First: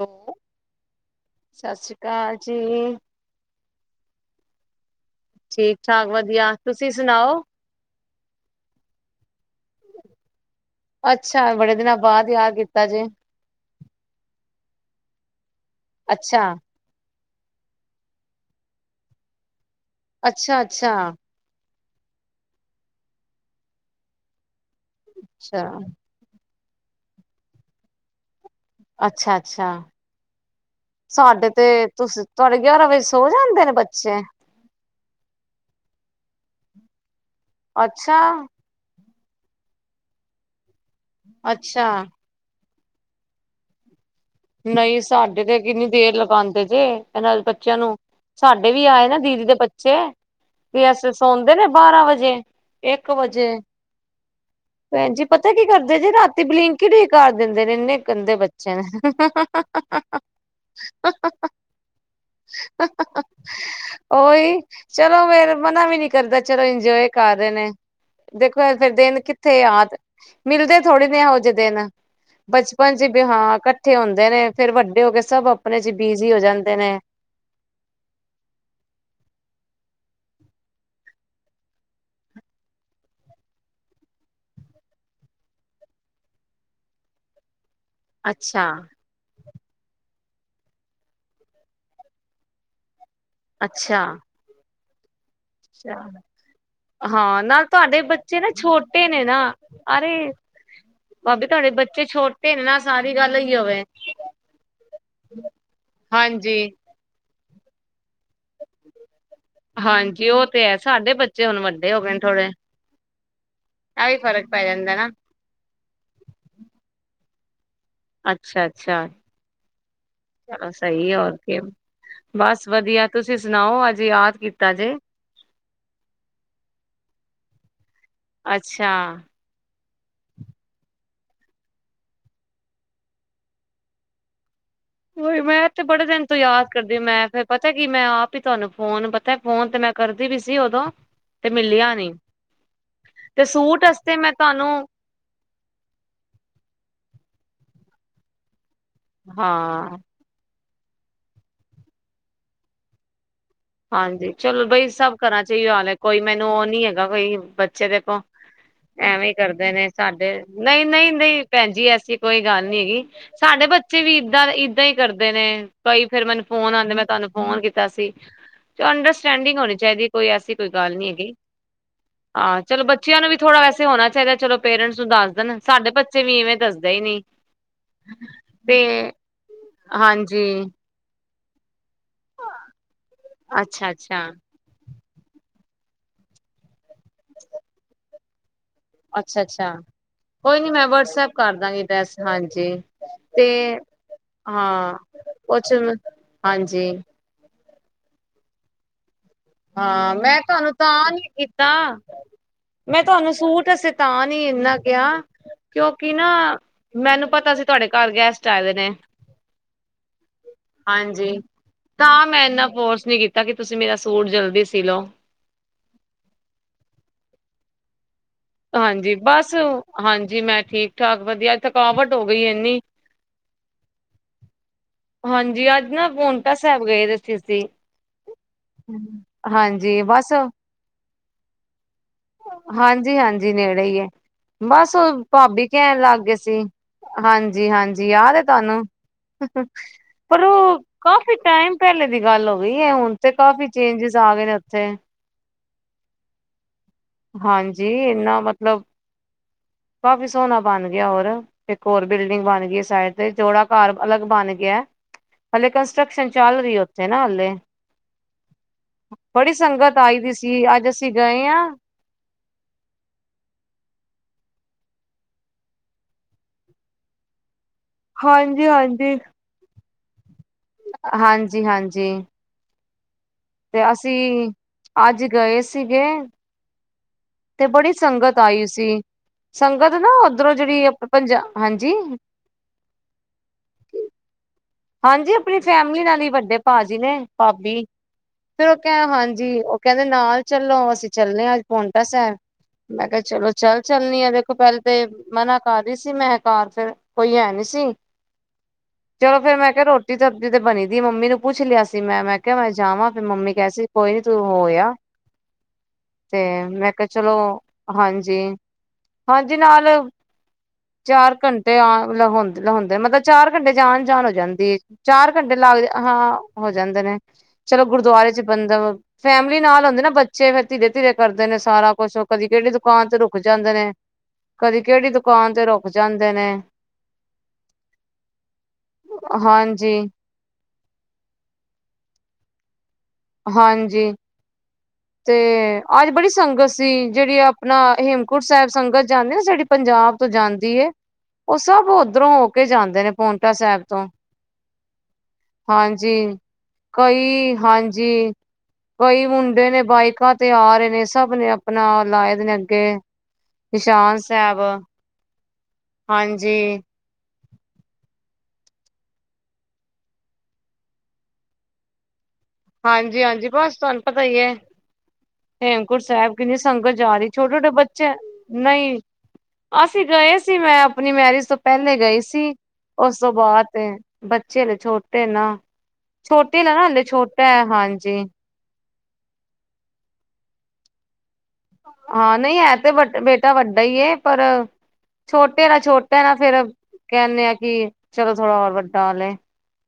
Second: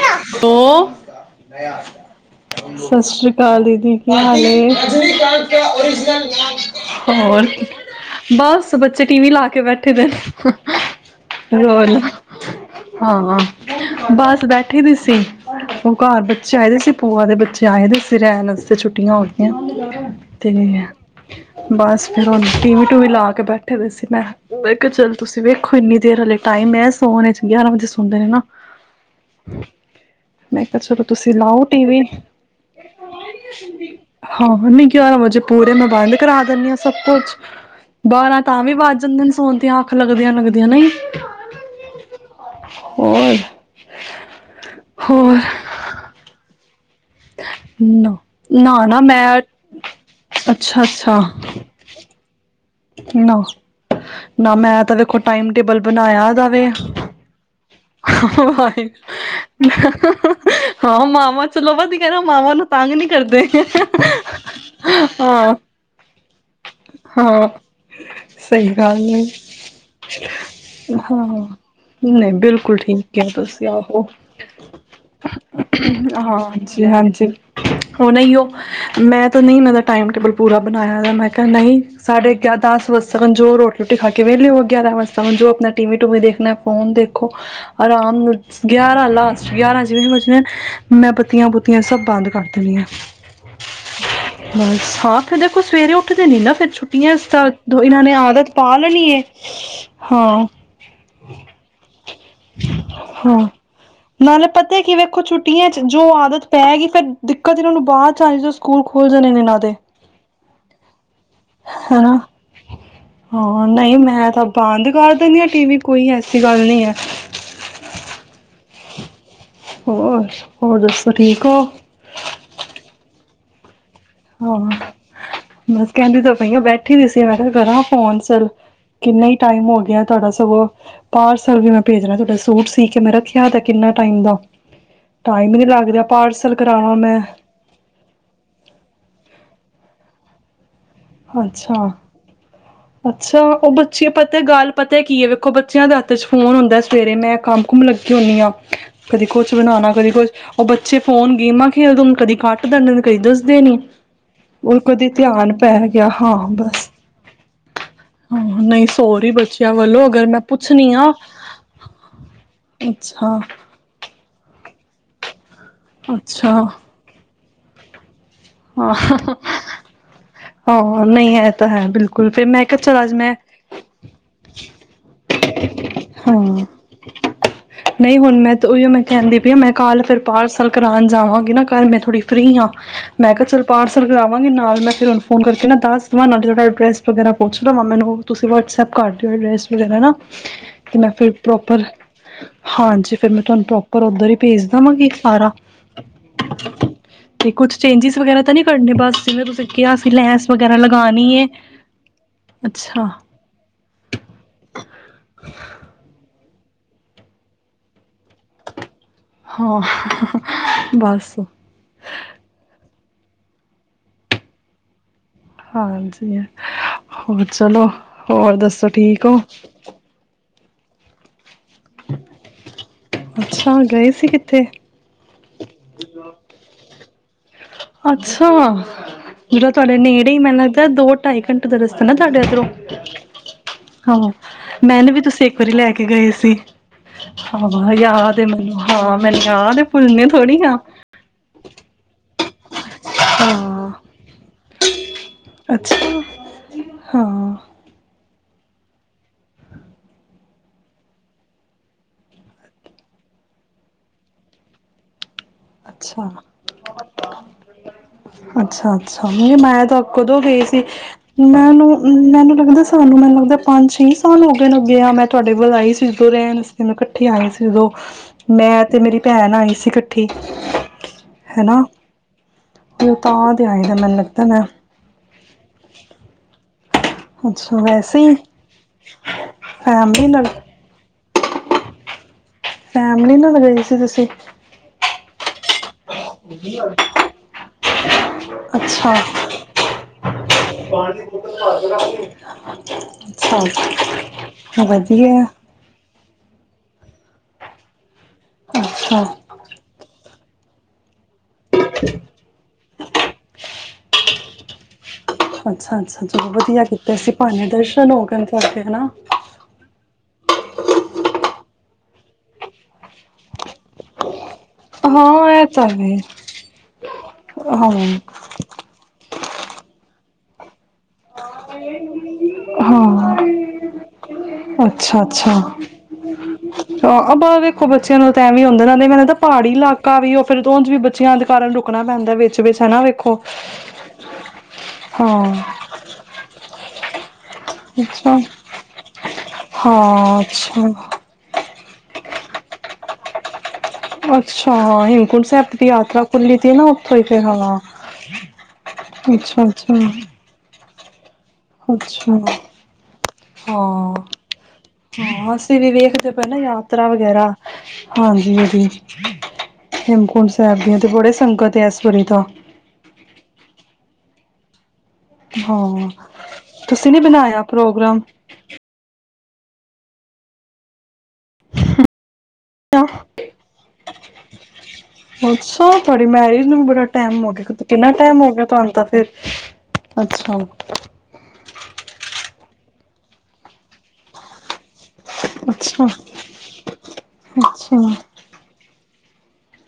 Hello ਤੋ, ਸਤਿ ਸ੍ਰੀ ਅਕਾਲ ਜੀ ਸਸਰੀ ਕਾਲ ਦੀਦੀ ਕੀ ਹਾਲ ਏ, ਠੀਕ ਠਾਕ ਵਧੀਆ ਤੁਸੀਂ ਸੁਣਾਓ ਹੋਰ ਬਸ ਬੱਚੇ ਟੀ ਵੀ ਲਾ ਕੇ ਬੈਠੇ ਦੇ ਨੇ। ਅੱਛਾ ਬੜੇ ਦਿਨਾਂ ਰੋਲ ਬਾਦ ਯਾਦ ਕੀਤਾ ਜੇ ਹਾਂ ਬਸ ਬੈਠੀ ਦੀ ਸੀ, ਉਹ ਘਰ ਅੱਛਾ ਬੱਚੇ ਆਏ ਦੇ ਸੀ। ਭੂਆ ਦੇ ਬੱਚੇ ਆਏ ਦੇ ਸੀ ਰੈਨ ਵਾਸਤੇ ਛੁੱਟੀਆਂ ਹੋਗੀਆਂ, ਤੇ ਅੱਛਾ ਅੱਛਾ ਬਸ ਫੇਰ ਹੁਨ ਟੀਵੀ ਟੂਵੀ ਲਾ ਕੇ ਬੈਠੇ ਦੇ ਸੀ, ਮੈਂ ਕਿਆ ਚੱਲ ਤੁਸੀਂ ਅੱਛਾ ਵੇਖੋ ਏਨੀ ਦੇਰ ਹਲੇ ਟਾਈਮ ਐ ਸੋਨੇ ਇਚ, ਗਿਆਰਾਂ ਵਜੇ ਸੋਂਦੇ ਨੇ ਨਾ। ਅੱਛਾ। ਅੱਛਾ, ਮੈਂ ਕਿਹਾ ਚਲੋ ਤੁਸੀਂ ਸਾਡੇ ਲਾਓ ਤੇ ਟੀਵੀ ਤੁਸੀ ਤੁਆਡੇ ਗਿਆਰਾਂ ਵਜੇ ਸੋ ਜਾਂਦੇ ਨੇ ਬੱਚੇ। ਹਾਂ ਫੇਰ ਨਈ ਗਿਆਰਾਂ ਵਜੇ ਪੂਰੇ ਮੈਂ ਬੰਦ ਕਰਾ ਦਿੰਨੀ ਆਂ ਸਬ ਕੁਛ। ਅੱਛਾ ਬਾਰਾਂ ਤਾਂ ਵੀ ਵੱਜ ਜਾਂਦੇ ਨੇ ਸੋਨ ਦੀਆਂ ਅੱਖ ਲੱਗਦੇਆਂ-ਲੱਗਦੇਆਂ ਨਈਂ ‌। ਅੱਛਾ। ਹੂੰ। ਨਈਂ ਸਾਡੇ ਤੇ ਕਿੰਨੀ ਦੇਰ ਲਗਾਂਦੇ ਜੇ। ਐ ਨਾਲ ਬੱਚੇਆਂ ਨੂੰ, ਸਾਡੇ ਵੀ ਆਏ ਨਾ ਦੀਦੀ ਦੇ ਬੱਚੇ, ਅੱਛਾ ਵੀ ਐਸੇ ਅੱਛਾ ਸੌਂਦੇ ਨੇ ਬਾਰਾਂ ਵਜੇ, ਇੱਕ ਨਾ ਵਜੇ। ਨਾ ਮੈਂ ਤਾਂ ਭੈਨ ਵੇਖੋ ਜੀ ਟਾਈਮ ਪਤਾ ਕੀ ਟੇਬਲ ਕਰਦੇ ਜੇ ਬਣਾਇਆ ਰਾਤੀ ਦਾਵੇ ਬਲਿਕਿੰਟ ਵੀ ਕਰ ਦਿੰਦੇ ਨੇ ਇੰਨੇ ਗੰਦੇ ਬੱਚੇ ਨੇ। [inaudible] ਹਾਂ ਮਾਵਾਂ ਚਲੋ ਵਦੀਆ ਐ ਨਾ ਮਾਵਾਂ ਨੂੰ ਤੰਗ ਨੀ ਕਰਦੇ। ਉਹੀ ਚਲੋ ਹਾਂ ਫੇਰ ਮਨਾ ਵੀ ਨੀ ਕਰਦਾ ਚਲੋ ਇੰਜੋਏ ਕਰ ਹਾਂ ਰਏ ਨੇ। ਦੇਖੋ ਸਹੀ ਏ ਫੇਰ ਗੱਲ ਦਿਨ ਹੈ ਕਿੱਥੇ ਯਾਦ, ਮਿਲਦੇ ਥੋੜੇ ਨੇ ਏਹੋ ਹਾਂ ਜੇ ਦਿਨ‌‌। ਨਹੀਂ ਬਿਲਕੁਲ ਬਚਪਨ ਚ ਠੀਕ ਵੀ ਹੈ ਹਾਂ ਕੱ ਤੁਸੀਂ ਕੱਠੇ ਆਹੋ ਹੁੰਦੇ ਨੇ ਫੇਰ ਵੱਡੇ ਹੋ ਕੇ ਸਬ ਆਪਨੇ ਚ ਬਿਜ਼ੀ ਹੋ ਜਾਂਦੇ ਨੇ। ਹੁਨ ਏਈਓ ਮੈਂ ਤੋ ਨਈ ਮੇਰਾ ਟਾਈਮ ਟੇਬਲ ਪੂਰਾ ਬਨਾਏਆ ਹੋਏਆ ਮੈਂ ਕਿਆ ਨਈ ਸਾਢੇ ਕਿਆ ਦਸ ਵਜੇ ਤਕਨ ਜੋ ਰੋਟੀ ਰੂਟੀ ਖਾ ਕੇ ਵੇਲੇ ਹੋ ਗੇ ਗਿਆਰਾਂ ਵਜੇ ਤਕਨ ਜੋ ਆਪਨਾ ਟੀਵੀ ਟੂਵੀ ਦੇਖਨਾ ਫੋਨ ਦੇਖੋ। ਆਰਾਮ ਨੂੰ, ਅੱਛਾ ਗਿਆਰਾਂ ਲਾਸਟ ਗਿਆਾਰਾਂ ਜਿਵੇਂ ਵੱਜਨੇ, ਮੈਂ ਬੱਤੀਆਂ ਬੁੱਤੀਆਂ ਸਬ ਬੰਦ ਕਰ ਦਿੰਨੀ ਆਂ। ਅੱਛਾ। ਬਸ ਹਾਂ ਫਿਰ ਦੇਖੋ ਸਵੇਰੇ ਉੱਠਦੇ ਨੀ ਨਾ ਫ਼ਿਰ ਛੁੱਟੀਆਂ ਹਾਂ ਤਾਂ ਨਾਲ ਦੋ ਤੁਹਾਡੇ ਇਨਾਂ ਨੇ ਬੱਚੇ ਨਾ ਆਦਤ ਪਾ ਲੈਨੀ ਛੋਟੇ ਏ, ਨੇ ਨਾ ਅਰੇ ਹਾਂ। ਭਾਬੀ ਤੁਆਡੇ ਬੱਚੇ ਛੋਟੇ ਨੇ ਨਾ ਸਾਰੀ ਗੱਲ ਏਈਓ ਵੇ। ਕੁਛ ਛੁੱਟੀਆਂ ਚ ਜੋ ਆਦਤ ਪੈਗੀ ਫੇਰ ਦਿੱਕਤ ਏਨਾਂ ਨੂੰ ਬਾਦ ਚ ਆਨੀ ਜਦੋਂ ਸਕੂਲ ਖੁਲ ਜਾਨੇ ਨੇ‌ ਨਾਲ। ਹਾਂਜੀ ਓ ਤੇ ਹੈ ਸਾਡੇ ਬੱਚੇ ਹੁਨ ਵੱਡੇ ਹੋ ਗਏ ਹਨਾ ਨੇ ਥੋੜੇ। ਹਾਂ ਨਈਂ ਇਹ ਵੀ ਮੈਂ ਤਾਂ ਫ਼ਰਕ ਪੈ ਬੰਦ ਜਾਂਦਾ ਨਾ ਕਰ ਦਿੰਨੀ ਆਂ ਟੀਵੀ ਕੋਈ ਐਸੀ ਗੱਲ ਨਈਂ ਐ। ਅੱਛਾ ਅੱਛਾ। ਹੋਰ ਚਲੋ ਹੋਰ ਦੱਸ ਸਹੀ ਹੋਰ ਠੀਕ ਹੋ? ਕੀ ਬਸ ਵਧੀਆ ਤੁਸੀਂ ਸੁਣਾਓ ਅੱਜ ਯਾਦ ਹਾਂ ਕੀਤਾ ਜੇ? ਬਸ ਕਹਿੰਦੀ ਤ ਪਈਆਂ ਬੈਠੀ ਹੋਈ ਸੀ ਮੈਂ ਕਿਹਾ ਕਰਾਂ ਫੋਨ ਸਰ ਅੱਛਾ ਕਿੰਨੇ ਈ ਟਾਈਮ ਹੋ ਗਿਆ ਤਾਡਾ ਸਗੋਂ ਪਾਰਸਲ ਵੀ ਮੈਂ ਭੇਜਣਾ ਤਾਡਾ ਸੂਟ ਸੀ ਕੇ ਮੈਂ ਰੱਖਿਆ ਕਿੰਨਾ ਟਾਈਮ ਬਾਅਦ ਉਹੀ ਟਾਈਮ ਨੀ ਮੈਂ ਤੇ ਲੱਗ ਰਿਹਾ ਬੜੇ ਦਿਨ ਤੋਂ ਪਾਰਸਲ ਯਾਦ ਕਰਾਵਾਂ ਕਰਦੀ ਮੈਂ। ਫੇਰ ਪਤਾ ਕੀ ਮੈਂ ਆਪ ਹੀ ਤੁਹਾਨੂੰ ਫੋਨ ਪਤਾ ਫੋਨ ਤੇ ਮੈਂ ਕਰਦੀ ਵੀ ਸੀ ਉਦੋਂ ਤੇ ਅੱਛਾ ਮਿਲਿਆ ਨੀ। ਅੱਛਾ ਤੇ ਉਹ ਸੂਟ ਬੱਚੇ ਵਾਸਤੇ ਮੈਂ ਪਤਾ ਤੁਹਾਨੂੰ ਗੱਲ ਪਤਾ ਕੀ ਏ ਵੇਖੋ ਬੱਚਿਆਂ ਦੇ ਹੱਥ ਚ ਫੋਨ ਹੁੰਦਾ ਸਵੇਰੇ ਮੈਂ ਕੰਮ ਕੁਮ ਲੱਗੀ ਹੁੰਨੀ ਆ। ਕਦੀ ਕੁਛ ਬਣਾਣਾ ਹਾਂ ਕਦੀ ਕੁਛ ਉਹ ਬੱਚੇ ਫੋਨ ਗੇਮਾਂ ਖੇਡਦੇ ਕਦੀ ਕੱਟ ਦਿੰਦੇ ਕਦੀ ਦੱਸਦੇ ਨੀ। ਹਾਂਜੀ ਚਲੋ ਉਹ ਬਈ ਕਦੇ ਸਭ ਕਰਨਾ ਧਿਆਨ ਪੈ ਚਾਹੀਦਾ ਗਿਆ ਕੋਈ ਹਾਂ ਮੈਨੂੰ ਉਹ ਨੀ ਬਸ ਹੈਗਾ ਕੋਈ ਬੱਚੇ ਦੇ ਹਾਂ ਨਹੀਂ ਸੋਰੀ ਐਵੇਂਈ ਕਰਦੇ ਬੱਚਿਆਂ ਨੇ ਵੱਲੋਂ ਅਗਰ ਸਾਡੇ ਮੈਂ ਨਈ ਪੁੱਛਣੀ ਨਈ ਆ ਨਈ ਭੈਣ ਜੀ ਐਸ ਕੋਈ ਗੱਲ ਨੀ ਹੈਗੀ ਅੱਛਾ ਸਾਡੇ ਬੱਚੇ ਬੱਚੇ ਵੀ ਏਦਾਂ ਇਏਦਾਂ ਹੀ ਕਰਦੇ ਨੇ ਕਈ ਫੇਰ ਮੈਨੂੰ ਅੱਛਾ ਫੋਨ ਆਂਦੇ ਮੈਂ ਤੁਹਾਨੂੰ ਫੋਨ ਕੀਤਾ ਸੀ। ਹਾਂ ਅੰਡਰਸਟੈਂਡਿੰਗ ਹੋਣੀ ਚਾਈਦੀ ਹੈ ਕੋਈ ਐਸੀ ਕੋਈ ਗੱਲ ਹਾਂ ਨਹੀਂ ਹੈਗੀ, ਇਹ ਤਾਂ ਹੈ ਬਿਲਕੁਲ ਫਿਰ ਹਾਂ। ਮੈਂ ਕਿਹਾ ਚਲੋ ਚਲ ਅੱਜ ਬੱਚਿਆਂ ਨੂੰ ਮੈਂ ਵੀ ਥੋੜਾ ਵੈਸੇ ਹੋਣਾ ਚਾਈਦਾ ਚਲੋ ਪੇਰੈਂਟਸ ਨੂੰ ਦੱਸ ਦੇਣ ਸਾਡੇ ਬੱਚੇ ਵੀ ਇਵੇਂ ਹਾਂ ਦੱਸਦੇ ਈ ਨੀ। ਨਹੀਂ ਹੁਣ ਮੈਂ ਤੇ ਉਹੀ ਮੈਂ ਕਹਿੰਦੀ ਪਈ ਮੈਂ ਕੱਲ ਫਿਰ ਹਾਂਜੀ ਪਾਰਸਲ ਕਰਾਣ ਜਾਵਾਂਗੀ ਨਾ ਘਰ ਮੈਂ ਥੋੜ੍ਹੀ ਫਰੀ ਆ। ਮੈਂ ਕੇਆ ਚੱਲ ਪਾਰਸਲ ਅੱਛਾ-ਅੱਛਾ, ਕਾਰਾਵਾਗੀ ਨਾਲ ਮੈ ਫੇਰ ਹੁਨ ਫੋਨ ਕਾਰਕੇ ਨਾ ਦਾਸ ਦਵਾਂ, ਨਾਲੇ ਜੜਾ ਐਡਰੈਸ ਵਗੈਰਾ ਪੁਛ ਲਵਾ, ਮੈਨੂੰ ਹੁਣ ਤੁਸੀਂ ਵਟਸਐਪ ਕਾਰ ਦੇਓ ਅਡਰੈਸ ਅੱਛਾ-ਅੱਛਾ ਵਗੈਰਾ ਨਾ, ਕੋਈ ਨੀ ਤੇ ਮੈਂ ਫੇਰ ਵਟਸਐਪ ਕਰ ਪ੍ਰੋਪਰ, ਦਾਂਗੀ ਡਰੈਸ ਹਾਂਜੀ ਫੇਰ ਮੈਂ ਤੇ ਤੁਆਨੂੰ ਪ੍ਰੋ ਪਰ ਓਦਰ ਈ ਪੇਜ ਹਾਂ ਦਵਾਂਗੀ ਸਾਰਾ ਕੁਛ ਹਾਂਜੀ। ਤੇ ਕੁੱਛ ਚੇਜਿਸ ਵਗੈਰਾ ਤਾਂ ਨੀ ਕਰਨੇ ਬਾਸ, ਜਿਵੇ ਤੁਸੀ ਹਾਂ ਮੈਂ ਤੁਆਨੂੰ ਤਾਂ ਨੀ ਕੀਤਾ, ਮੈਂ ਅੱਛਾ ਤੁਆਨੂੰ ਸੂਟ ਅੱਸੇ ਤਾਂ ਨੀ ਇਨਾ ਕੇਆ, ਕਿਉਂਕਿ ਨਾ ਮੈਨੂੰ ਪਤਾ ਸੀ ਤੁਆਡੇ ਘਰ ਗੈਸ ਟ ਆਏ ਹੋਏ ਨੇ, ਹਾਂ ਬਸ ਹਾਂਜੀ। ਤਾ ਮੈਂ ਇੰਨਾ ਫੋਰਸ ਨੀ ਕੀਤਾ ਕਿ ਤੁਸੀਂ ਮੇਰਾ ਸੂਟ ਜਲਦੀ ਸੀ ਲੋ ਹਾਂਜੀ, ਹੋਰ ਚਲੋ ਹੋਰ ਦੱਸੋ ਹਾਂਜੀ ਠੀਕ ਓ? ਬਸ ਹਾਂਜੀ, ਮੈਂ ਠੀਕ ਠਾਕ ਵਦਿਆ ਥਕਾਵਟ ਹੋ ਗਈ ਇੰਨੀ ਅੱਛਾ ਗਏ ਸੀ ਕਿੱਥੇ ਹਾਂਜੀ, ਆਜ ਨਾ ਪੋਨਟਾ ਸੈਬ ਗਏ ਦੇ ਸੀ ਅਸੀਂ ਅੱਛਾ, ਜੇੜਾ ਤੁਆਡੇ ਹਾਂਜੀ ਬਸ ਨੇੜੇ ਈ ਮੈਨ ਲੱਗਦੈ ਦੋ ਟਾਈ ਘੰਟੇ ਦਾ ਰਸਤਾ ਐ ਨਾ ਤੁਆਡੇ ਐਦਰੋਂ, ਹਾਂਜੀ ਹਾਂਜੀ ਨੇੜੇ ਹੀ ਹੈ ਹਾ ਮੈਨ ਵੀ ਤੁਸੀਂ ਇੱਕ ਵਾਰੀ ਲੈ ਕੇ ਗਏ ਸੀ ਜੀ, ਹਾਂ ਹਾਂਜੀ-ਹਾਂਜੀ ਯਾਦ ਏ ਹੈ ਮੈਨੂੰ ਤੁਆਨੂੰ, ਹਾਂ ਮੈਨੂੰ ਯਾਦ ਹੈ ਭੁੱਲਣੇ ਪਰ ਥੋੜ੍ਹੀ ਆ ਓ ਕਾਫੀ ਟਾਈਮ ਪੈਲੇ ਦੀ ਗਾਲ ਓ ਗਈ ਏ, ਹੁਨ ਤੇ ਕਾਫੀ ਹਾਂ ਚੇਂਜਿਸ ਆ ਗਏ ਨੇ ਓਥੇ ਅੱਛਾ, ਹਾਂ ਹਾਂਜੀ, ਇਨਾ ਮਤਲਬ ਕਾਫੀ ਸੋਨਾ ਬਨ ਗੇਆ ਔਰ ਇਕ ਔਰ ਬਿਲਡਿੰਗ ਬਨ ਗੀ ਏ ਸਾਈਡ ਤੇ, ਜੋੜਾ ਘਾਰ ਅਲੱਗ ਬਨ ਗੇਐ ਹੱਲੇ ਕੰਸਟਰਕਸ਼ਨ ਚਲ ਰੀ ਏ ਓਥੇ ਨਾ ਹੱਲੇ ਅੱਛਾ-ਅੱਛਾ ਨੀ ਮੈਂ ਸੰਗਤ ਤਾ ਆਈ ਦੀ ਕਦੋਂ ਗਈ ਸੀ, ਅੱਜ ਅਸੀਂ ਗਏ ਹਾਂ। ਮੈਂ ਨੂੰ ਮੈਨੂੰ ਲੱਗਦਾ ਸਾਨੂੰ ਮੈਨ ਲੱਗਦਾ ਪੰਜ ਛੇ ਸਾਲ ਓ ਗਏਆ ਮੈਂ ਤੁਆਡੇ ਵੱਲ ਆਈ ਸੀ ਜਦੋ ਰੈਣ ਤੇ ਮੈਂ ਕੱਠੇ ਆਏ ਸੀ ਉਦੋਂ, ਹਾਂਜੀ ਮੈਂ ਤੇ ਮੇਰੀ ਹਾਂਜੀ। ਭੈਣ ਆਈ ਸੀ ਕੱਠੀ ਹਾਂਜੀ-ਹਾਂਜੀ। ਹੁਨ ਤਾਂ ਦੇ ਤੇ ਅਸੀਂ, ਅੱਜ ਗਏ ਸੀਗੇ ਤੇ ਅੱਛਾ ਬੜੀ ਵੈਸੇ ਹੀ ਸੰਗਤ ਆਈ ਓ ਸੀ, ਸੰਗਤ ਨਾ ਫੈਮਲੀ ਨਾਲ ਓਦਰੋਂ ਜੜੀ ਪੰਜਾ, ਹਾਂਜੀ ਫੈਮਲੀ ਨਾਲ ਗਏ ਸੀ ਤੁਸੀ ਹਾਂਜੀ ਅਪਨੀ ਫੈਮਲੀ ਨਾਲ ਈ ਵੱਡੇ ਭਾਜੀ ਨੇ, ਭਾਬੀ ਫੇਰ ਓ ਕੈ, ਅੱਛਾ ਹਾਂਜੀ ਓ ਕੈਨਦੇ ਨਾਲ ਚੱਲੋ ਅਸੀਂ ਚੱਲਨੇ ਆ ਅੱਜ ਪੌਂਟਾ ਸਾਹਿਬ ਮੈਂ ਕੇਆ ਚਲੋ ਅੱਛਾ ਚੱਲ ਚੱਲਨੀ ਆ ਦੇਖੋ ਪੈਲੇ ਤੇ, ਵਧੀਆ ਮਨਾ ਕਰ ਰਹੀ ਸੀ, ਮੈਂ ਘਰ ਫੇਰ ਕੋਈ ਐਂ ਨੀ ਸੀ ਅੱਛਾ। ਚਲੋ ਫੇਰ ਮੈਂ ਕੇਆ ਰੋਟੀ ਸਬਜ਼ੀ ਤੇ ਬਨੀ ਦੀ ਏ, ਮੰਮੀ ਨੂੰ ਪੁੱਛ ਲੇਆ ਸੀ ਮੈਂ, ਮੈਂ ਕੇਆ ਮੈਂ ਜਾਵਾਂ ਫੇਰ ਮੰਮੀ ਕੈਰੀ ਸੀ ਕੋਈ ਨੀ ਤੂੰ ਹੋਯਾ ਅੱਛਾ-ਅੱਛਾ ਚਲੋ ਵਧੀਆ ਕੀਤੈ ਇਸੀ ਚਲੋ ਬਹਾਨੇ ਦਰਸ਼ਨ ਹੋਗੇ ਹਾਂਜੀ ਨੇ ਤੁਆਡੇ, ਹਨਾ ਹਾਂਜੀ ਨਾਲ, ਚਾਰ ਘੰਟੇ ਆ ਮਤਲਬ ਹੋਂਦੇ ਨੇ ਮਤਲਬ, ਮਤਲਬ ਚਾਰ ਘੰਟੇ ਚ ਆਨ-ਜਾਨ ਹੋ ਜਾ ਜਾਂਦੀ ਏ, ਚਾਰ ਹਾਂ ਘੰਟੇ ਇਹ ਲੱਗ, ਤਾਂ ਹੈ ਹਾਂ ਹੋ ਜਾਂਦੇ ਨੇ ਚਲੋ ਹਾਂ ਗੁਰਦੁਆਰੇ ਚ ਬੰਦਾ, ਫੈਮਲੀ ਨਾਲ ਔਦੀ ਏ ਨਾ ਬੱਚੇ ਫੇਰ ਧੀਰੇ ਧੀਰੇ ਕਰਦੇ ਨੇ ਸਾਰਾ ਕੋਛ, ਓ ਕਦੀ ਕੇੜੀ ਦੁਕਾਨ ਤੇ ਹਾਂ ਰੁੱਕ ਜਾਂਦੇ ਨੇ ਕਦੀ ਕੇੜੀ ਦੁਕਾਨ ਤੇ ਰੁਕ ਜਾਂਦੇ ਨੇ ਅ, ਆ ਬਾ ਵੇਖੋ ਬੱਚੇਆ ਨਾਲ ਤਾ ਐਵੇ ਈ ਹੂੰਦੈ ਨਾਲੇ ਮੈਨੂੰ ਲਗਦੈ ਪਾੜੀ ਹਾਂਜੀ, ਇਲਾਕਾ ਵੀ ਏ ਓ ਫੇਰ ਤੇ ਓਜ ਵੀ ਬੱਚੇਆਂ ਦੇ ਕਾਰਨ ਰੁਕਨਾਂ ਪੈਂਦੈ ਵਿਚ ਵਿੱਚ ਹਨਾ ਵੇਖੋ ਹਾਂਜੀ, ਹਾਂ ਤੇ ਅੱਜ ਬੜੀ ਸੰਗਤ ਸੀ ਜੇੜੀ ਏ ਅਪ ਅਪਨਾ, ਹੇਮਕੁੰਟ ਅੱਛਾ ਸੈਬ ਸੰਗਤ ਜਾਂਦੀ ਏ ਨਾ ਜੇੜੀ ਪੰਜਾਬ ਤੋਂ ਹਾਂ ਜਾਂਦੀ ਏ ਅੱਛਾ ਉਹ ਸਭ ਉਧਰੋਂ ਹੋ ਕੇ ਜਾਂਦੇ ਨੇ ਪੋਂਉਟਾ ਸਾਹਿਬ ਤੋਂ ਅੱਛਾ, ਹੇਮਕੁੰਟ ਸਾਹਿਬ ਦੀ ਹਾਂਜੀ ਯਾਤਰਾ ਖੁੱਲੀ ਤੀ ਨਾ ਉਥੋਂ ਹੀ ਫਿਰ ਹਾਂ ਤੇ ਕਈ ਅੱਛਾ ਮੁੰਡੇ ਨੇ ਅੱਛਾ ਬਾਈਕਾਂ ਤੇ ਆ ਰਹੇ ਨੇ ਸਭ ਨੇ ਆਪਣਾ ਅੱਛਾ ਲਾਏ ਦੇ ਨੇ ਅੱਗੇ ਹਾਂ ਨਿਸ਼ਾਨ ਸਾਹਿਬ -ਹਾਂ ਅਸੀਂ ਵੀ ਵੇਖਦੇ ਪਏ ਨਾ ਹਾਂਜੀ, ਯਾ ਤਰਾ ਵਗੈਰਾ ਹਾਂਜੀ। ਹੇਮਕੁੰਟ ਸਾਹਿਬ ਦੀਆਂ ਤੇ ਬੜੇ ਸੰਗਤ ਹੈ ਇਸ ਵਾਰੀ ਤਾਂ, ਹਾਂਜੀ -ਹਾਂਜੀ ਬਸ ਤੁਹਾਨੂੰ ਪਤਾ ਈ ਏ ਹੇਮਕੁੰਟ ਹਾਂ ਸਾਹਿਬ ਕਿੰਨੀਂ ਸੰਗਤ ਤੁਸੀਂ ਜਾ ਨੀ ਰਹੀ ਛੋਟੇ ਬਣਾਇਆ -ਛੋਟੇ ਬੱਚੇ ਪ੍ਰੋਗਰਾਮ ਨਈਂ ਅਸੀਂ ਗਏ ਸੀ ਮੈਂ ਆਪਣੀ ਮੈਰਿਜ ਤੋਂ ਪਹਿਲੇ ਗਈ ਸੀ ਉਸ ਤੋਂ ਬਾਅਦ ਤੇ ਬੱਚੇ ਹਲੇ ਛੋਟੇ ਨਾ, ਛੋਟੇ ਨਾ ਨਾ ਹਲੇ ਟੈਮ ਛੋਟਾ ਹੋ ਹੈ ਗਿਆ, ਕਿੰਨਾ ਹਾਂਜੀ। ਟੈਮ ਹੋ ਗਿਆ ਤੁਹਾਨੂੰ ਤਾਂ ਫਿਰ, ਅੱਛਾ ਹਾਂ ਨਹੀਂ ਹੈ ਤੇ ਬ ਬੇਟਾ ਵੱਡਾ ਹੀ ਏ ਪਰ ਛੋਟੇ ਦਾ ਅੱਛਾ ਛੋਟਾ ਨਾ ਫੇਰ ਕਹਿੰਦੇ ਆ ਕਿ ਚਲੋ ਥੋੜਾ ਹੋਰ ਵੱਡਾ ਹੋ ਲਏ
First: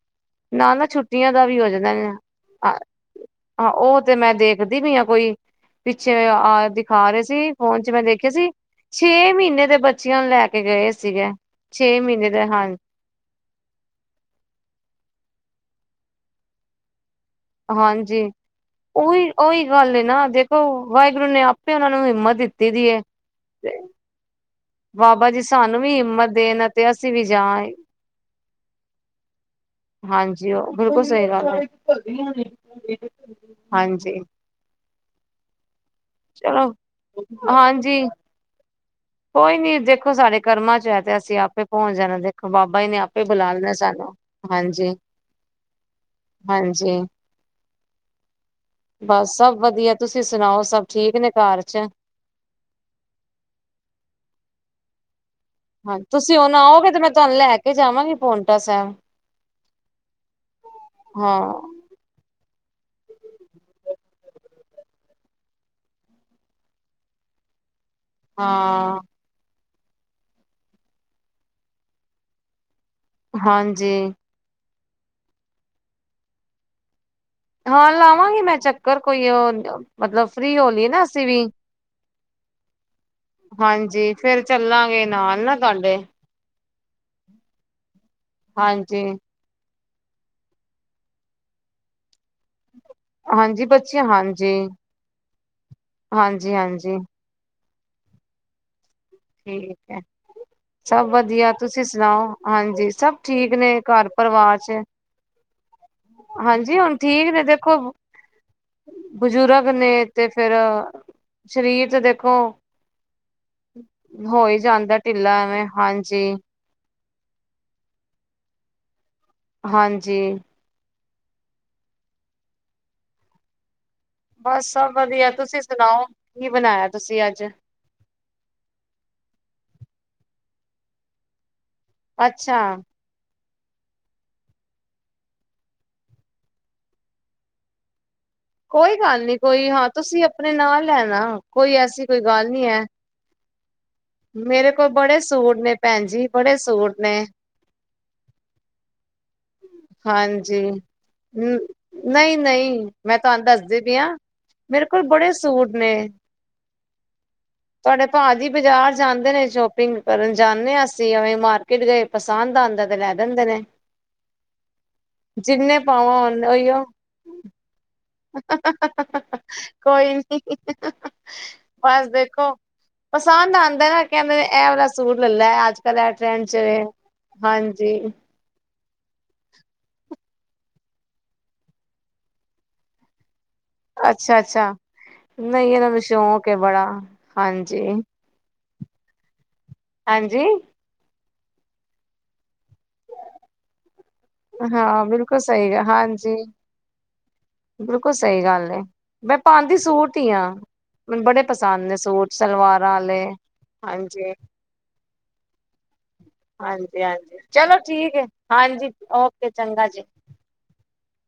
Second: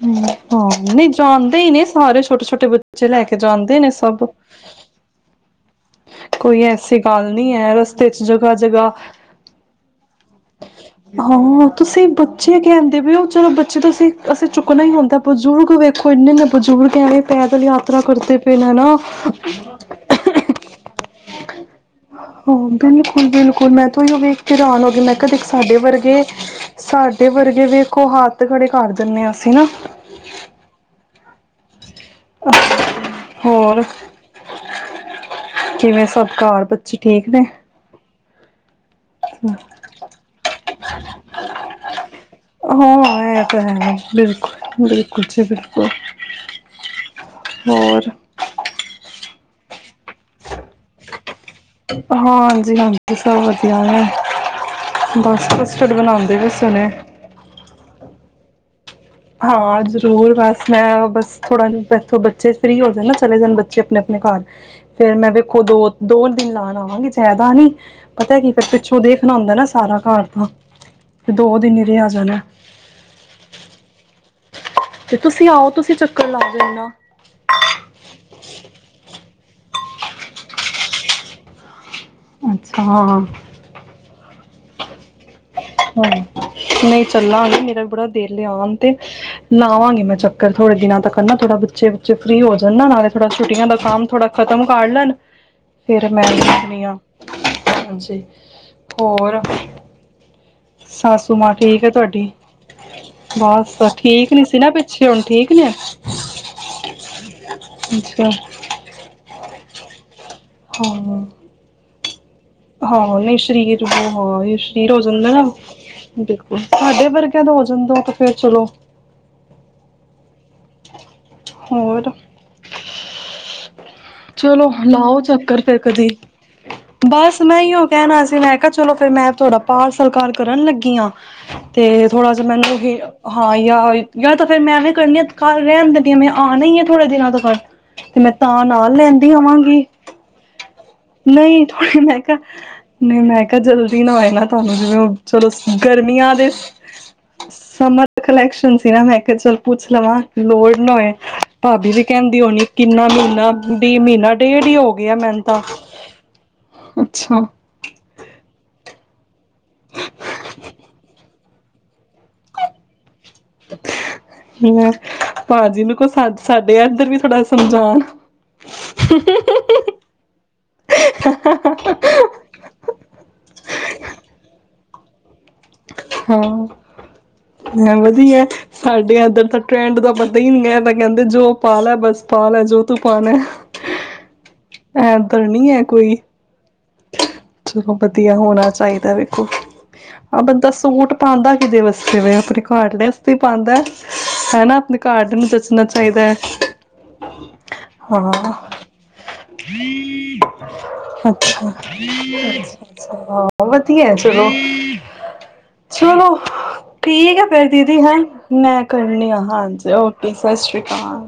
ਹੂੰ ਹਾਂ ਨਹੀਂ ਜਾਂਦੇ ਹੋ ਹੀ ਨੇ ਜਾਂਦਾ ਸਾਰੇ, ਛੋਟੇ -ਛੋਟੇ ਬੱਚੇ ਲੈ ਕੇ ਹਾਂ ਜਾਂਦੇ ਨੇ ਉਹ ਤੇ ਸਭ ਮੈਂ ਦੇਖਦੀ ਪਈ ਆ ਕੋਈ ਪਿੱਛੇ ਕੋਈ ਆ ਐਸੀ ਦਿਖਾ ਰਹੇ ਗੱਲ ਸੀ, ਨਹੀਂ ਹੈ ਫੋਨ ਚ ਮੈਂ ਰਸਤੇ ਦੇਖਿਆ ਸੀ, ਜਗ੍ਹਾ ਜਗ੍ਹਾ ਛੇ ਮਹੀਨੇ ਦੇ ਬੱਚਿਆਂ ਨੂੰ ਲੈ ਕੇ ਗਏ ਸੀਗੇ ਹਾਂ ਛੇ ਤੁਸੀਂ ਮਹੀਨੇ ਦੇ ਬੱਚੇ ਹਾਂ ਕਹਿੰਦੇ ਪਏ ਹੋ ਚਲੋ ਬੱਚੇ ਤੁਸੀਂ ਅਸੀਂ ਚੁੱਕਣਾ ਹੀ ਹੁੰਦਾ ਪਰ ਜੋ, ਬਜ਼ੁਰਗ ਵੇਖੋ ਇੰਨੇ -ਇੰਨੇ ਬਜ਼ੁਰਗ ਐਵੇਂ ਪੈਦਲ ਯਾਤਰਾ ਹਾਂਜੀ ਕਰਦੇ ਪਏ ਨੇ ਨਾ ਹਾਂ ਉਹੀ ਉਹੀ ਗੱਲ ਏ ਨਾ ਦੇਖੋ ਵਾਹਿਗੁਰੂ ਨੇ ਆਪੇ ਉਹਨਾਂ ਨੂੰ ਹਿੰਮਤ ਦਿੱਤੀ ਦੀ ਏ। ਬਿਲਕੁਲ -ਬਿਲਕੁਲ ਮੈਂ ਤੋਂ ਓਹੀਓ ਵੇਖ ਹੈਰਾਨ ਹੋ ਗਈ, ਮੈਂ ਬਾਬਾ ਕਿਹਾ ਦੇ ਜੀ ਸਾਡੇ ਸਾਨੂੰ ਵੀ ਵਰਗੇ- ਹਿੰਮਤ ਦੇਣ ਅਤੇ ਅਸੀਂ ਵੀ ਸਾਡੇ ਜਾ ਵਰਗੇ ਆਏ। ਵੇਖੋ ਹੱਥ ਖੜੇ ਕਰ ਦਿੰਦੇ ਹਾਂ। ਸੀ ਨਾ ਹਾਂਜੀ, ਉਹ ਬਿਲਕੁਲ ਸਹੀ ਗੱਲ ਏ ਹੋਰ ਹਾਂਜੀ। ਕਿਵੇਂ ਸਭ ਘਾਰ ਚਲੋ ਬੱਚੇ ਠੀਕ ਨੇ? ਹਾਂਜੀ ਕੋਈ ਨੀ ਦੇਖੋ ਸਾਡੇ ਕਰਮਾਂ ਚ ਹੈ ਤੇ ਅਸੀਂ ਆਪੇ ਪਹੁੰਚ ਜਾਣਾ, ਦੇਖੋ ਬਾਬਾ ਜੀ ਨੇ ਹਾਂ ਆਪੇ ਇਹ ਬੁਲਾ ਤਾਂ ਲੈਣਾ ਸਾਨੂੰ। ਹੈ ਬਿਲਕੁਲ ਹਾਂਜੀ -ਬਿਲਕੁਲ ਜੀ ਬਿਲਕੁਲ! ਹਾਂਜੀ। ਹੋਰ ਬਸ ਸਭ ਵਧੀਆ, ਤੁਸੀਂ ਸੁਣਾਓ ਸਭ ਠੀਕ ਨੇ ਘਾਰ ਚ? ਹਾਂਜੀ -ਹਾਂਜੀ ਸਭ ਵਧੀਆ ਨੇ, ਬਸ ਤੁਸੀਂ ਹਾਂਜੀ ਤੁਸੀਂ ਹੁਣ ਆਓਗੇ ਤੇ ਮੈਂ ਤੁਹਾਨੂੰ ਲੈ ਕੇ ਜਾਵਾਂਗੀ ਪੋਉਂਟਾ ਸਾਹਿਬ। ਹਾਂ ਜ਼ਰੂਰ, ਬਸ ਮੈਂ ਬਸ ਹਾਂ ਥੋੜ੍ਹਾ ਬੈਸੋ ਬੱਚੇ ਫ੍ਰਰੀ ਹੋ ਜਾਂਣ ਨਾ ਚਲੇ ਜਾਣ ਬੱਚੇ ਆਪਣੇ -ਆਪਣੇ ਘਰ। ਫੇਰ ਮੈਂ ਵੇਖੋ ਦੋ- ਦੋ ਦਿਨ ਲਾਣ ਆਵਾਂਗੀ ਜਿਆਦਾ ਨੀ। ਪਤਾ ਕੀ ਫਿਰ ਹਾਂ। ਪਿੱਛੋਂ ਦੇਖਣਾ ਹੁੰਂਦਾ ਨਾ ਸਾਰਾ ਘਾਰ ਦਾ, ਤਾਂ ਦੋ ਦਿਨ ਹੀ ਰਿਆ ਜਾਣਾ। ਹਾਂਜੀ। ਤੇ ਤੁਸੀਂ ਆਓ ਤੁਸੀਂ ਚੱਕਰ ਲਾ ਜਾਓ ਨਾ ਹਾਂ ਲਾਵਾਂਗੀ ਮੈਂ ਚੱਕਰ ਕੋਈ ਮਤਲਬ ਫਰੀ ਹੋ ਲਈਏ ਨਾ ਅਸੀਂ ਵੀ ਅੱਛਾ ਹਾਂ। ਹਾਂਜੀ, ਫੇਰ ਚੱਲਾਂਗੇ ਨਾਲ ਨਾ ਤੁਹਾਡੇ ਹਾਂ ਨਹੀਂ ਚਲਾਗੇ, ਮੇਰਾ ਵੀ ਬੜਾ ਦਿਲ ਏ ਆਉਣ ਤੇ ਹਾਂਜੀ ਲਾਾਂਵਾਗੀ ਮੈਂ ਚੱਕਰ ਥੋੜੇ ਦਿਨਾਂ ਤਕ ਨਾ ਥੋੜ੍ਹਾ ਬੱਚੇ ਫਰੀ ਹੋ ਜਾਣ, ਨਾਲ ਥੋੜਾ ਛੁੱਟੀਆਂ ਹਾਂਜੀ ਦਾ ਬੱਚੇ ਕੰਮ ਥੋੜਾ ਹਾਂਜੀ ਖਤਮ ਕਰ ਲੈਣ ਫਿਰ ਮੈਂ ਹਾਂਜੀ ਦੇਖਨੀ ਹਾਂ, ਹਾਂਜੀ ਹਜੀ ਹੋਰ ਅ ਸਭ ਸਾਸੂ ਵਧੀਆ, ਮਾਂ ਠੀਕ ਤੁਸੀਂ ਹੈ ਤੁਹਾਡੀ ਸੁਣਾਓ, ਹਾਂਜੀ ਸਭ ਠੀਕ ਨੇ ਘਰ ਪਰਿਵਾਰ ਚ। ਅਛਾ ਹੁਣ ਠੀਕ ਨੇ? ਹਾਂਜੀ, ਹੁਣ ਠੀਕ ਨੇ ਦੇਖੋ ਅੱਛਾ ਬਜ਼ੁਰਗ ਨੇ ਤੇ ਫੇਰ ਹਾਂ ਸਰੀਰ ਤੇ ਦੇਖੋ ਹਾਂ ਨਹੀਂ ਸਰੀਰ ਹਾਂ ਹੋ ਹੀ ਸਰੀਰ ਹੋ ਜਾਂਦਾ ਢਿੱਲਾ ਨਾ ਐਵੇਂ ਹਾਂਜੀ ਬਿਲਕੁਲ ਸਾਡੇ ਵਰਗਿਆਂ ਦਾ ਹੋ ਜਾਂਦਾ ਤੇ ਫੇਰ ਚਲੋ ਹਾਂਜੀ। ਹੋਰ ਬਸ ਚਲੋ ਸਭ ਲਾਓ ਵਧੀਆ ਚੱਕਰ ਤੁਸੀਂ ਫੇਰ ਸੁਣਾਓ ਕਦੀ ਕੀ ਬਣਾਇਆ ਤੁਸੀਂ ਬਸ ਅੱਜ ਮੈਂ ਹੀ ਹੋ ਕਹਿਣਾ ਸੀ ਮੈਂ ਕਿਹਾ ਚਲੋ ਫਿਰ ਮੈਂ ਤੁਹਾਡਾ ਪਾਰ ਸਲਕਾਰ ਕਰਨ ਲੱਗੀ ਆ। ਅਤੇ ਥੋੜਾ ਜਹਾ ਅੱਛਾ ਮੈਿੰਨੂੰਓ ਹਾਂ ਯਾਰ- ਯਾਰ ਤਾਂ ਫਿਰ ਮੈਂ ਵੀ ਕਰਨੀ ਆ ਘਰ ਰਹਿਣ ਦਦੀਾਂ ਆ, ਮੈਂ ਆਉਣਾ ਹੀ ਆ ਥੋੜ੍ਹੇ ਦਿਨਾਂ ਤੋਂ ਫਰ ਤੇ ਮੈਂ ਤਾਂ ਨਾਲ ਕੋਈ ਗੱਲ ਲੈਂਦੀ ਨੀ ਕੋਈ ਆਵਾਂਗੀ ਹਾਂ ਤੁਸੀਂ ਆਪਨੇ ਨਾਲ ਲੈਨਾ ਨਹੀਂ ਕੋਈ ਥੋੜੀ ਐਸੀ ਮੈਂ ਕੋਈ ਕਿਹਾ ਗੱਲ ਨੀ ਏ। ਨਹੀਂ ਮੈਂ ਕਿਹਾ ਜਲਦੀ ਨਾ ਆਏ ਨਾ ਤੁਹਾਨੂੰ ਜਿਵੇਂ ਬੜੇ ਚਲੋ ਸੂਟ ਨੇ ਭੈਣ ਜੀ ਗਰਮੀਆਂ ਦੇ ਬੜੇ ਸੂਟ ਨੇ ਸਮਰ ਕਲੈਕਸ਼ਨ ਸੀ ਨਾ ਮੈਂ ਕਿਐ ਚਲ ਪੁੱਛ ਲਵਾਂ ਹਾਂਜੀ ਲੋੜ ਨਾ ਹੋਏ ਭਾਬੀ ਵੀ ਨਹੀਂ ਕਹਿੰਦੀ ਹੋਣੀ ਨਹੀਂ ਕਿੰਨਾ ਮੈਂ ਤੁਹਾਨੂੰ ਮਹੀਨਾ ਦੱਸਦੀ ਪਈ ਵੀ ਹਾਂ ਮਹੀਨਾ ਡੇਢ ਹੀ ਮੇਰੇ ਹੋ ਕੋਲ ਗਿਆ ਬੜੇ ਮੈਨ ਤਾਂ ਸੂਟ ਨੇ ਅੱਛਾ ਤੁਹਾਡੇ ਭਾ ਜੀ ਬਾਜ਼ਾਰ ਜਾਂਦੇ ਨੇ ਸ਼ੋਪਿੰਗ ਕਰਨ ਜਾਂਦੇ ਹਾਂ ਅਸੀਂਵੇਂ ਮਾਰ ਕਿਦਰੇ ਪਸੰਦ ਆਂਦਾ ਐ ਤੇ ਲੈ ਦੇਂਦੇ ਨੇ। ਲੈ ਜਿੰਨੇ ਭਾਜੀ ਨੂੰ ਕੋ ਪਾਵਾਂ ਸਾ ਓਨੇ ਸਾਡੇ ਉਹੀਓ ਐਦਰ ਵੀ ਥੋੜਾ ਸਮਝਓਣ ਕੋਈ ਨੀ ਬਸ ਦੇਖੋ, ਪਸੰਦ ਆਂਦਾ ਐਨਾ ਕੇਂਦੇ ਨੇ ਐ ਵਾਲਾ ਸੂਟ ਲੇ ਲੈ ਅੱਜ ਕੱਲ ਐ ਹਾਂ ਟ੍ਰੈਂਡ ਚ ਏ, ਹਾਂਜੀ। ਮੈਂ ਵਧੀਆ ਸਾਡੇ ਐਧਰ ਤਾ ਟਰੈਂਡ ਦਾ ਪਤਾ ਈ ਨੀ। ਐ ਤੇ ਕੈਂਦੇ ਜੋ ਪਾ ਲੈ ਬਸ ਪਾ ਲੈ ਜੋ ਤੂੰ ਪਾਨੈ। ਅੱਛਾ ਅੱਛਾ, ਨਈ ਹੈ ਏਨਾਂਨੂੰ ਕੋਈ ਸ਼ੌਕ ਏ ਬੜਾ। ਹਾਂਜੀ ਚਲੋ ਵਧੀਆ, ਹੋਣਾ ਚਾਈਦਾ ਵੇਖੋ। ਹਾਂ ਹਾਂਜੀ ਬੰਦਾ ਸੂਟ ਪਾਂਦਾ ਕਿਦੇ ਵਾਸਤੇ ਦੇ। ਅਪਨੇ ਘਾਰਆਲੈ ਅਸਤੇ ਪਾਂਦਾ ਐ। ਹੈਨਾ, ਅਪਨੇ ਹਾਂ ਘਾਰਡ ਬਿਲਕੁਲ ਨੂੰ ਸਹੀ ਗ ਦੱਸਨਾ ਚਾਈਦਾ ਐ। ਹਾਂਜੀ ਬਿਲਕੁਲ ਸਈ ਗੱਲ ਏ। ਮੈਂ ਪਾਂਦੀ ਸੂਟ ਈਆਂ। ਮੈਨੂੰ ਬੜੇ ਅਛਾ ਪਸੰਦ ਏ। ਅਛਾ, ਹਾਂ ਵਦੀਆ ਐ ਹਾਂਜੀ ਚਲੋ, ਚਲੋ ਹਾਂਜੀ ਠੀਕ ਹਾਂਜੀ ਐ ਫੇਰ ਚਲੋ ਦੀਦੀ ਠੀਕ ਹੈਂ ਹੈ ਮੈਂ ਹਾਂਜੀ ਕਰਨੀ ਆਂ। ਓਕੇ ਚੰਗਾ ਹਾਂਜੀ, ਜੀ ਓਕੇ ਸਤਿ ਸ੍ਰੀ ਅਕਾਲ।